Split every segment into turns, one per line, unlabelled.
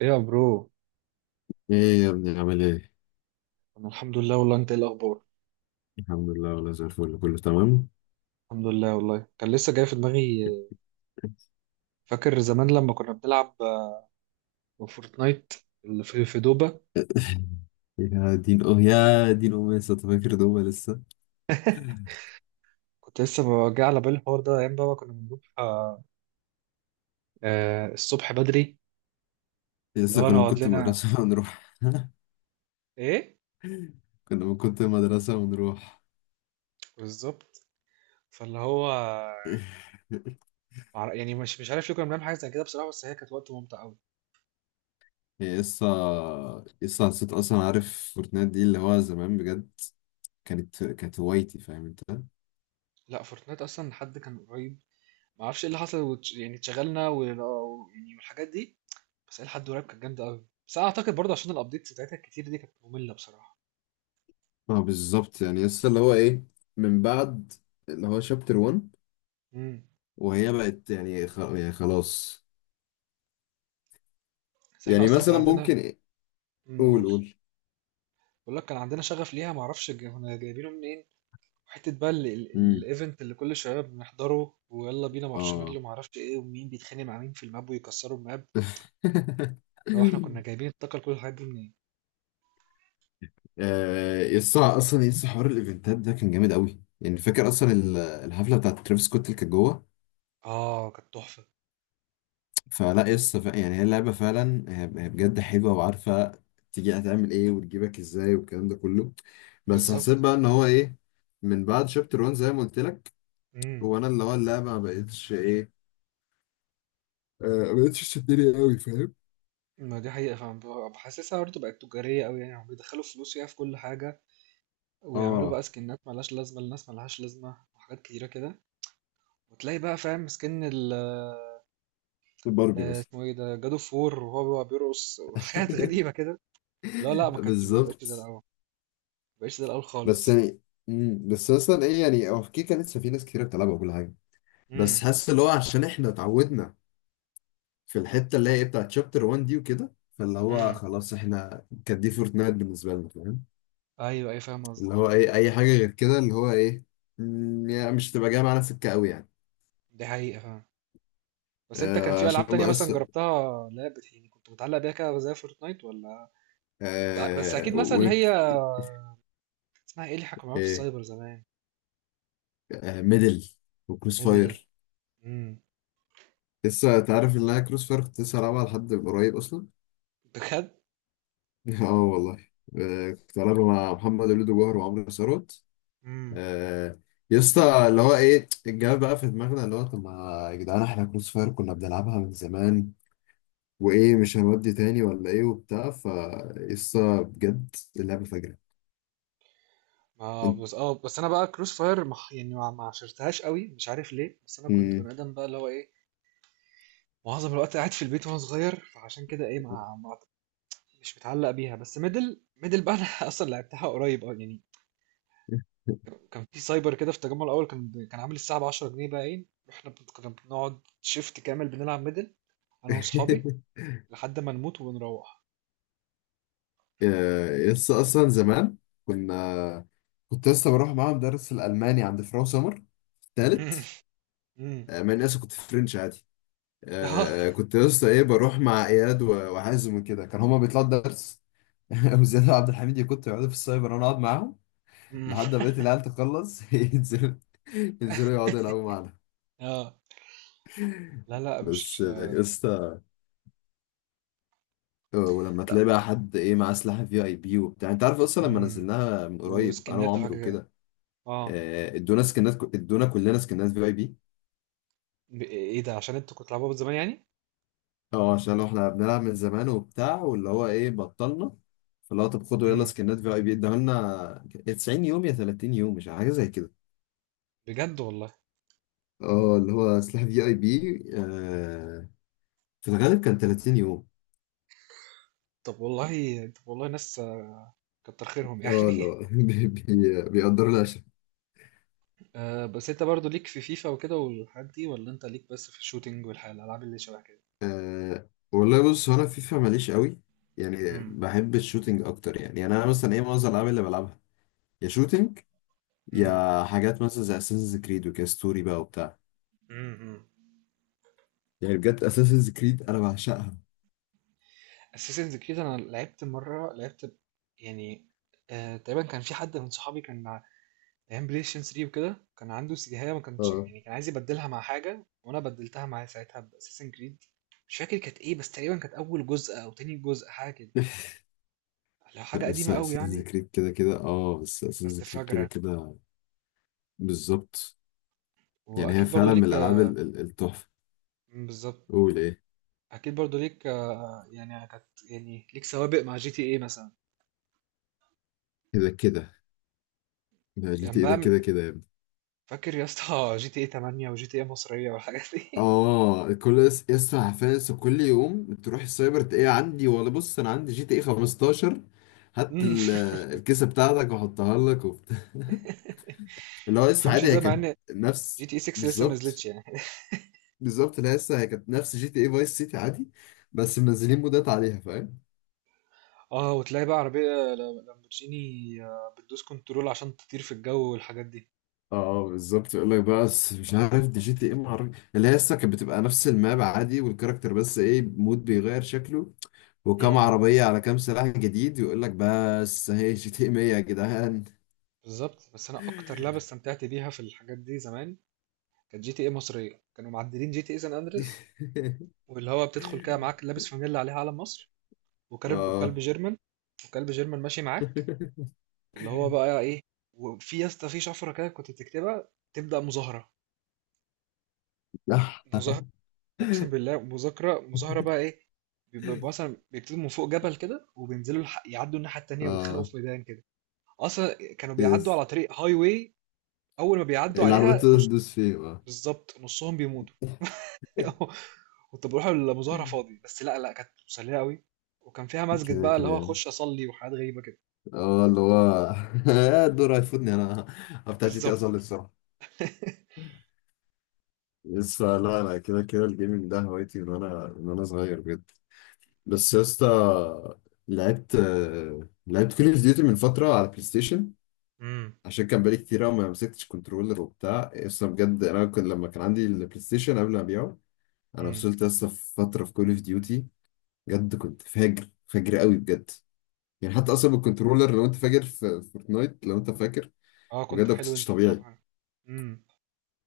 ايه يا برو.
ايه يا ابني عامل ايه؟
انا الحمد لله والله، انت ايه الاخبار؟
الحمد لله والله زي الفل كله تمام.
الحمد لله والله، كان لسه جاي في دماغي. فاكر زمان لما كنا بنلعب فورتنايت اللي في دوبا.
يا دين يا دين امي لسه أنت فاكر دوبا؟ لسه
كنت لسه جاي على بالي الحوار ده، ايام بقى ما كنا بنروح الصبح بدري. اللي
لسه
هو
كنا من
نقعد
كنت
لنا
مدرسة ونروح.
ايه،
كنا من كنت مدرسة ونروح.
بالظبط. فاللي هو يعني مش عارف ليه كنا بنعمل حاجه زي كده بصراحه، بس هي كانت وقت ممتع قوي.
هي لسه حسيت اصلا، عارف فورتنايت دي اللي هو زمان بجد كانت هوايتي؟ فاهم انت؟
لا، فورتنايت اصلا حد كان قريب، ما اعرفش ايه اللي حصل، يعني اتشغلنا يعني والحاجات دي. بس إلى حد قريب كانت جامدة أوي، بس أنا أعتقد برضه عشان الأبديتس بتاعتها الكتير دي كانت مملة بصراحة.
اه بالظبط، يعني لسه اللي هو ايه، من بعد اللي هو شابتر 1
إمم.
وهي بقت يعني خلاص.
بس إحنا
يعني
أصلًا كان
مثلا
عندنا.
ممكن.
إمم،
قول
قُل.
قول.
باقول لك كان عندنا شغف ليها، ما أعرفش جا كنا جايبينه منين، وحتة بقى ال
امم.
ال الevent اللي كل شوية بنحضره ويالّا بينا
اه.
مارشميلو وما أعرفش إيه، ومين بيتخانق مع مين في الماب ويكسروا الماب، اللي هو إحنا كنا جايبين الطاقة لكل الحاجات دي منين؟
آه، يسطا، اصلا يسطا حوار الايفنتات ده كان جامد قوي، يعني فاكر اصلا الحفله بتاعت ترافيس سكوت اللي كانت جوه؟
آه، كانت تحفة.
فلا يسطا، يعني هي اللعبه فعلا، هي بجد حلوه، وعارفه تيجي هتعمل ايه وتجيبك ازاي والكلام ده كله. بس حسيت
بالضبط.
بقى ان هو ايه، من بعد شابتر 1 زي ما قلت لك،
إمم.
هو انا اللي هو اللعبه ما بقتش ايه، آه، ما بقتش تشدني قوي، فاهم؟
ما دي حقيقة فعلًا، باحسسها برضه بقت تجارية أوي يعني، هُم بيدخّلوا فلوس فيها في كل حاجة، ويعملوا
اه
بقى سكنات ملهاش لازمة لناس ملهاش لازمة وحاجات كتيرة كده. وتلاقي بقى فاهم سكن
باربي مثلا.
اسمه ايه ده جاد اوف وور وهو بقى بيرقص وحاجات غريبة كده. لا لا، ما بقتش زي
بالظبط.
الأول، ما بقتش زي الأول
بس
خالص.
يعني مم. بس مثلا ايه، يعني هو في كيكه لسه في ناس كتير بتلعبها وكل حاجه، بس
امم.
حاسس اللي هو عشان احنا اتعودنا في الحته اللي هي ايه بتاعت شابتر 1 دي وكده، فاللي هو
امم.
خلاص، احنا كانت دي فورتنايت بالنسبه لنا، فاهم؟
ايوه، ايوه، فاهم
اللي
قصدك.
هو ايه، اي حاجه غير كده اللي هو ايه، يعني مش تبقى جايه معانا سكه قوي يعني.
دي حقيقة، فاهم. بس انت كان في
عشان
ألعاب تانية
بقى
مثلا
لسه،
جربتها، لا يعني كنت متعلق بيها كده زي فورتنايت ولا؟ بس اكيد، مثلا اللي
ويك.
هي اسمها ايه اللي احنا كنا بنلعبها في
ايه.
السايبر زمان؟
ميدل، وكروس
ميدل.
فاير.
امم.
لسه تعرف ان انا كروس فاير كنت لسه هلعبها لحد قريب اصلا؟
بجد.
اه والله. كنت بلعب مع محمد وليد وجوهر وعمرو ثروت. آه، يا اسطى، اللي هو ايه، الجواب بقى في دماغنا اللي هو، طب ما يا جدعان، احنا كروس فاير كنا بنلعبها من زمان، وايه مش هنودي تاني ولا ايه وبتاع، ف يا اسطى بجد اللعبه فجره.
اه
انت-
بس، انا بقى كروس فاير يعني ما عشرتهاش قوي مش عارف ليه، بس انا كنت
مم.
بني ادم بقى اللي هو ايه، معظم الوقت قاعد في البيت وانا صغير، فعشان كده ايه مش متعلق بيها. بس ميدل ميدل بقى انا اصلا لعبتها قريب، اه يعني. كان في سايبر كده في التجمع الاول كان عامل الساعه ب 10 جنيه، بقى ايه احنا كنا بنقعد شيفت كامل بنلعب ميدل انا واصحابي لحد ما نموت وبنروح.
يا اسطى اصلا زمان كنا، كنت لسه بروح معاهم درس الالماني عند فراو سمر تالت.
امم.
مع اني اصلا كنت في فرنش عادي.
اه.
كنت لسه ايه، بروح مع اياد وحازم وكده، كان هما بيطلعوا درس. وزياد وعبد الحميد يكونوا يقعدوا في السايبر وانا اقعد معاهم.
أمم.
لحد ما بقيت العيال تخلص ينزلوا يقعدوا يلعبوا معانا.
اه. لا لا،
بس
مش.
يا اسطى، ولما
لا.
تلاقي بقى حد ايه، معاه سلاح في اي بي وبتاع، انت عارف اصلا لما
امم.
نزلناها من قريب انا
وسكنات
وعمرو
وحاجه كده.
وكده،
اه.
ادونا سكنات، ادونا كلنا سكنات في اي بي.
ايه ده، عشان انتوا كنتوا بتلعبوها من زمان يعني؟
اه عشان احنا بنلعب من زمان وبتاع، واللي هو ايه بطلنا، فاللي هو طب خدوا يلا
امم.
سكنات في اي بي، اداها لنا يا 90 يوم يا 30 يوم مش عارف، حاجه زي كده.
بجد والله.
اه اللي هو سلاح في اي بي، في الغالب كان 30 يوم.
طب والله، طب والله، ناس كتر خيرهم
اه اللي
يعني.
هو بيقدروا العشاء.
آه، بس انت برضو ليك في فيفا وكده والحاجات دي، ولا انت ليك بس في الشوتينج والحاجات الالعاب اللي شبه كده؟
والله بص، هو انا فيفا ماليش قوي، يعني
امم.
بحب الشوتينج اكتر، يعني، يعني انا مثلا ايه، معظم الالعاب اللي بلعبها يا شوتينج،
امم.
يا حاجات مثلا زي اساسنز كريد وكده ستوري بقى وبتاع.
امم.
يعني بجد اساسنز كريد انا بعشقها.
اساسنز كريد انا لعبت مره، لعبت يعني تقريبا كان في حد من صحابي كان مع ايام بلاي ستيشن 3 وكده، كان عنده سيجاية ما كانش،
اه.
يعني كان عايز يبدلها مع حاجه وانا بدلتها معاه ساعتها باساسن كريد. مش فاكر كانت ايه، بس تقريبا كانت اول جزء او تاني جزء، حاجه كده، لو
لا
حاجة قديمة
لسه
أوي
اساسنز
يعني.
كريد كده كده، اه بس
بس
اساسنز كريد كده
فاجرة.
كده. بالظبط. يعني هي
وأكيد برضو
فعلا من
ليك.
الالعاب التحفه.
بالظبط.
قول ايه.
أكيد برضو ليك يعني كانت، يعني ليك سوابق مع جي تي إيه مثلا؟
كده كده. لا جي
كان
تي ايه
بقى
ده
من،
كده كده يا ابني.
فاكر يا اسطى جي تي إيه 8 وجي تي إيه مصرية والحاجات دي.
اه كل يسطا عارفين، لسه كل يوم تروح السايبر تلاقيه عندي، ولا بص انا عندي جي تي ايه 15، هات
مم.
الكيسه بتاعتك واحطها لك وبتاع. اللي هو
ما
لسه
تفهمش
عادي، هي
ازاي، مع
كانت
ان جي
نفس.
تي إيه 6 لسه ما
بالظبط،
نزلتش يعني.
بالظبط، اللي هي لسه هي كانت نفس جي تي ايه فايس سيتي عادي، بس منزلين مودات عليها فاهم.
اه، وتلاقي بقى عربية لامبورجيني، بتدوس كنترول عشان تطير في الجو والحاجات دي.
اه. بالظبط، يقول لك بقى بس مش عارف، دي جي تي ايه معرفش، اللي هي لسه كانت بتبقى نفس الماب عادي والكاركتر، بس ايه، مود بيغير شكله وكم
امم.
عربية على كام سلاح جديد، ويقول لك بس هي جي تي 100 يا جدعان.
بالظبط، بس انا اكتر لعبة استمتعت بيها في الحاجات دي زمان كانت جي تي إيه مصرية، كانوا معدلين جي تي إيه سان أندريس، واللي هو بتدخل كده معاك لابس فانيلا عليها علم مصر،
اه
وكلب جيرمان، ماشي معاك اللي هو بقى ايه. وفي يا اسطى في شفره كده كنت بتكتبها تبدا مظاهره،
صح.
مظاهره، اقسم بالله مذاكره مظاهره بقى ايه. بيبقى مثلا بيكتبوا من فوق جبل كده وبينزلوا يعدوا الناحيه التانيه ويتخانقوا
اه
في ميدان كده. اصلا كانوا بيعدوا
يس،
على طريق هاي واي، اول ما بيعدوا
العربية
عليها
تقدر
نص،
تدوس فيه اه.
بالظبط نصهم بيموت. كنت بروح المظاهرة فاضي، بس لا لا، كانت مسلية قوي، وكان فيها مسجد
كده
بقى اللي
كده
هو
يعني.
اخش اصلي وحاجات غريبة كده.
اه اللي هو الدور هيفوتني انا، بتاع جي تي إيه
بالظبط.
اصلي بسرعة. يس. لا لا كده كده، الجيمنج ده هوايتي من وانا صغير بجد. بس يا اسطى لعبت، لعبت كول اوف ديوتي من فتره على بلاي ستيشن،
امم.
عشان كان بقالي كتير أوي ما مسكتش كنترولر وبتاع اصلا، بجد انا كنت لما كان عندي البلاي ستيشن قبل ما ابيعه، انا
امم.
وصلت لسه في فتره في كول اوف ديوتي، بجد كنت فاجر فاجر قوي بجد. يعني حتى اصلا بالكنترولر، لو انت فاجر في فورتنايت، لو انت فاكر،
اه، كنت
بجد ما
حلو
كنتش
انت بتلعب
طبيعي.
معايا. امم.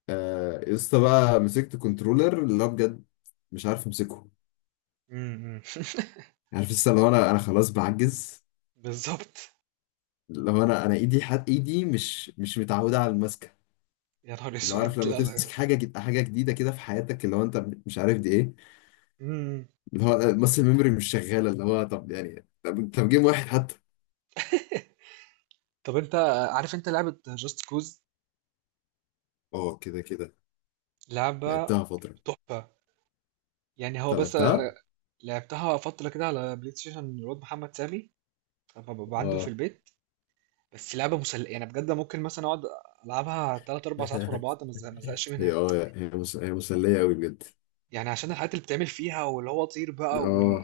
لسه بقى مسكت كنترولر اللي هو بجد مش عارف امسكه.
امم.
عارف لسه، لو انا خلاص بعجز.
بالظبط.
لو انا ايدي، ايدي مش متعوده على المسكه.
يا نهار
اللي هو،
اسود،
عارف لما
لا لا.
تمسك حاجه حاجه جديده كده في حياتك، اللي هو انت مش عارف دي ايه.
امم.
اللي هو المسل ميموري مش شغاله، اللي هو طب يعني طب, جيم واحد حتى.
طب انت عارف انت لعبة جاست كوز،
اه كده كده.
لعبة
لعبتها فتره.
تحفة. يعني هو
انت
بس
لعبتها؟
انا لعبتها فترة كده على بلاي ستيشن الواد محمد سامي لما ببقى عنده في
اه.
البيت. بس لعبة مسل، يعني بجد ممكن مثلا اقعد العبها تلات اربع ساعات ورا بعض، ما ازهقش
هي
منها.
اه، هي مسليه قوي بجد.
يعني عشان الحاجات اللي بتعمل فيها، واللي هو طير بقى،
اه،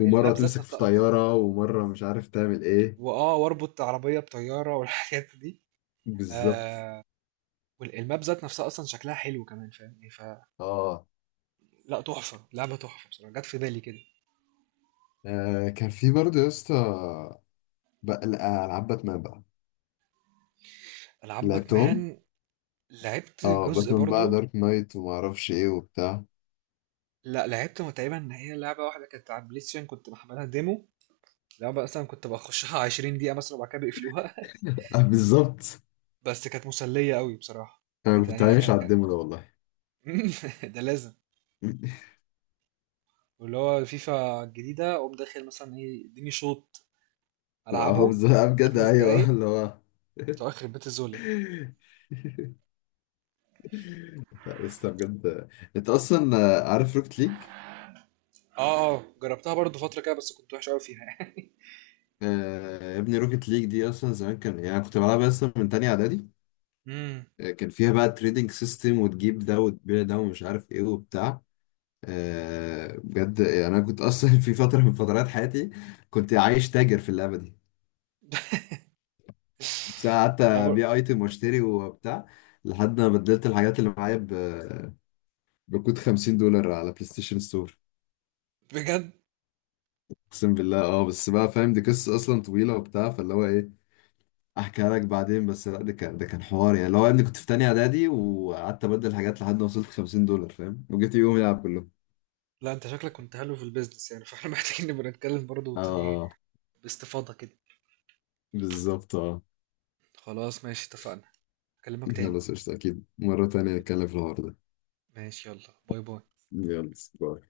ومره
ذات
تمسك في
نفسها اصلا،
طياره، ومره مش عارف تعمل ايه.
واربط عربية بطيارة والحاجات دي.
بالظبط.
والماب ذات نفسها اصلا شكلها حلو كمان، فاهمني؟ فلا،
اه
تحفة، لعبة تحفة بصراحة، جت في بالي كده.
كان في برضه يا اسطى بقى العاب باتمان بقى،
العاب
لعبتهم.
باتمان، لعبت
اه
جزء
باتمان بقى
برضو.
دارك نايت وما اعرفش ايه وبتاع.
لا، لعبت تقريبا ان هي لعبة واحدة كانت على البلاي ستيشن كنت محملها ديمو، لعبة اصلا كنت بخشها 20 دقيقة مثلا وبعد كده بيقفلوها.
بالظبط.
بس كانت مسلية قوي بصراحة،
انا
كانت
كنت
يعني
عايش
كان
على
كان
الدemo ده والله.
ده لازم. واللي هو الفيفا الجديدة اقوم داخل مثلا ايه اديني شوط
اه
العبه
بالظبط. بجد
خمس
ايوه
دقايق
اللي هو.
بتوع اخر بيت الذل.
لا لسه بجد، انت اصلا، عارف روكت ليج؟
اه اه، جربتها برضو فترة كده، بس كنت وحش قوي فيها يعني.
يا ابني روكت ليج دي اصلا زمان كان، يعني أنا كنت بلعبها اصلا من تانية اعدادي.
امم.
كان فيها بقى تريدنج سيستم، وتجيب ده وتبيع ده ومش عارف ايه وبتاع. بجد يعني انا كنت اصلا في فترة من فترات حياتي كنت عايش تاجر في اللعبة. بس أنا قعدت
انا بر...
ابيع ايتم واشتري وبتاع، لحد ما بدلت الحاجات اللي معايا بكود 50$ على بلاي ستيشن ستور.
بجد.
اقسم بالله. اه بس بقى، فاهم دي قصه اصلا طويله وبتاع، فاللي هو ايه احكيها لك بعدين، بس لا ده كان حوار يعني اللي هو، يا ابني كنت في تانية اعدادي وقعدت ابدل حاجات لحد ما وصلت 50$ فاهم، وجيت يوم يلعب كله.
لا، انت شكلك كنت حلو في البيزنس يعني، فاحنا محتاجين نبقى نتكلم برضو تاني
اه
باستفاضة كده.
بالظبط اه.
خلاص، ماشي، اتفقنا، اكلمك تاني.
خلاص قشطة، اكيد مره تانية نتكلم في الحوار ده.
ماشي، يلا باي باي.
يلا باي.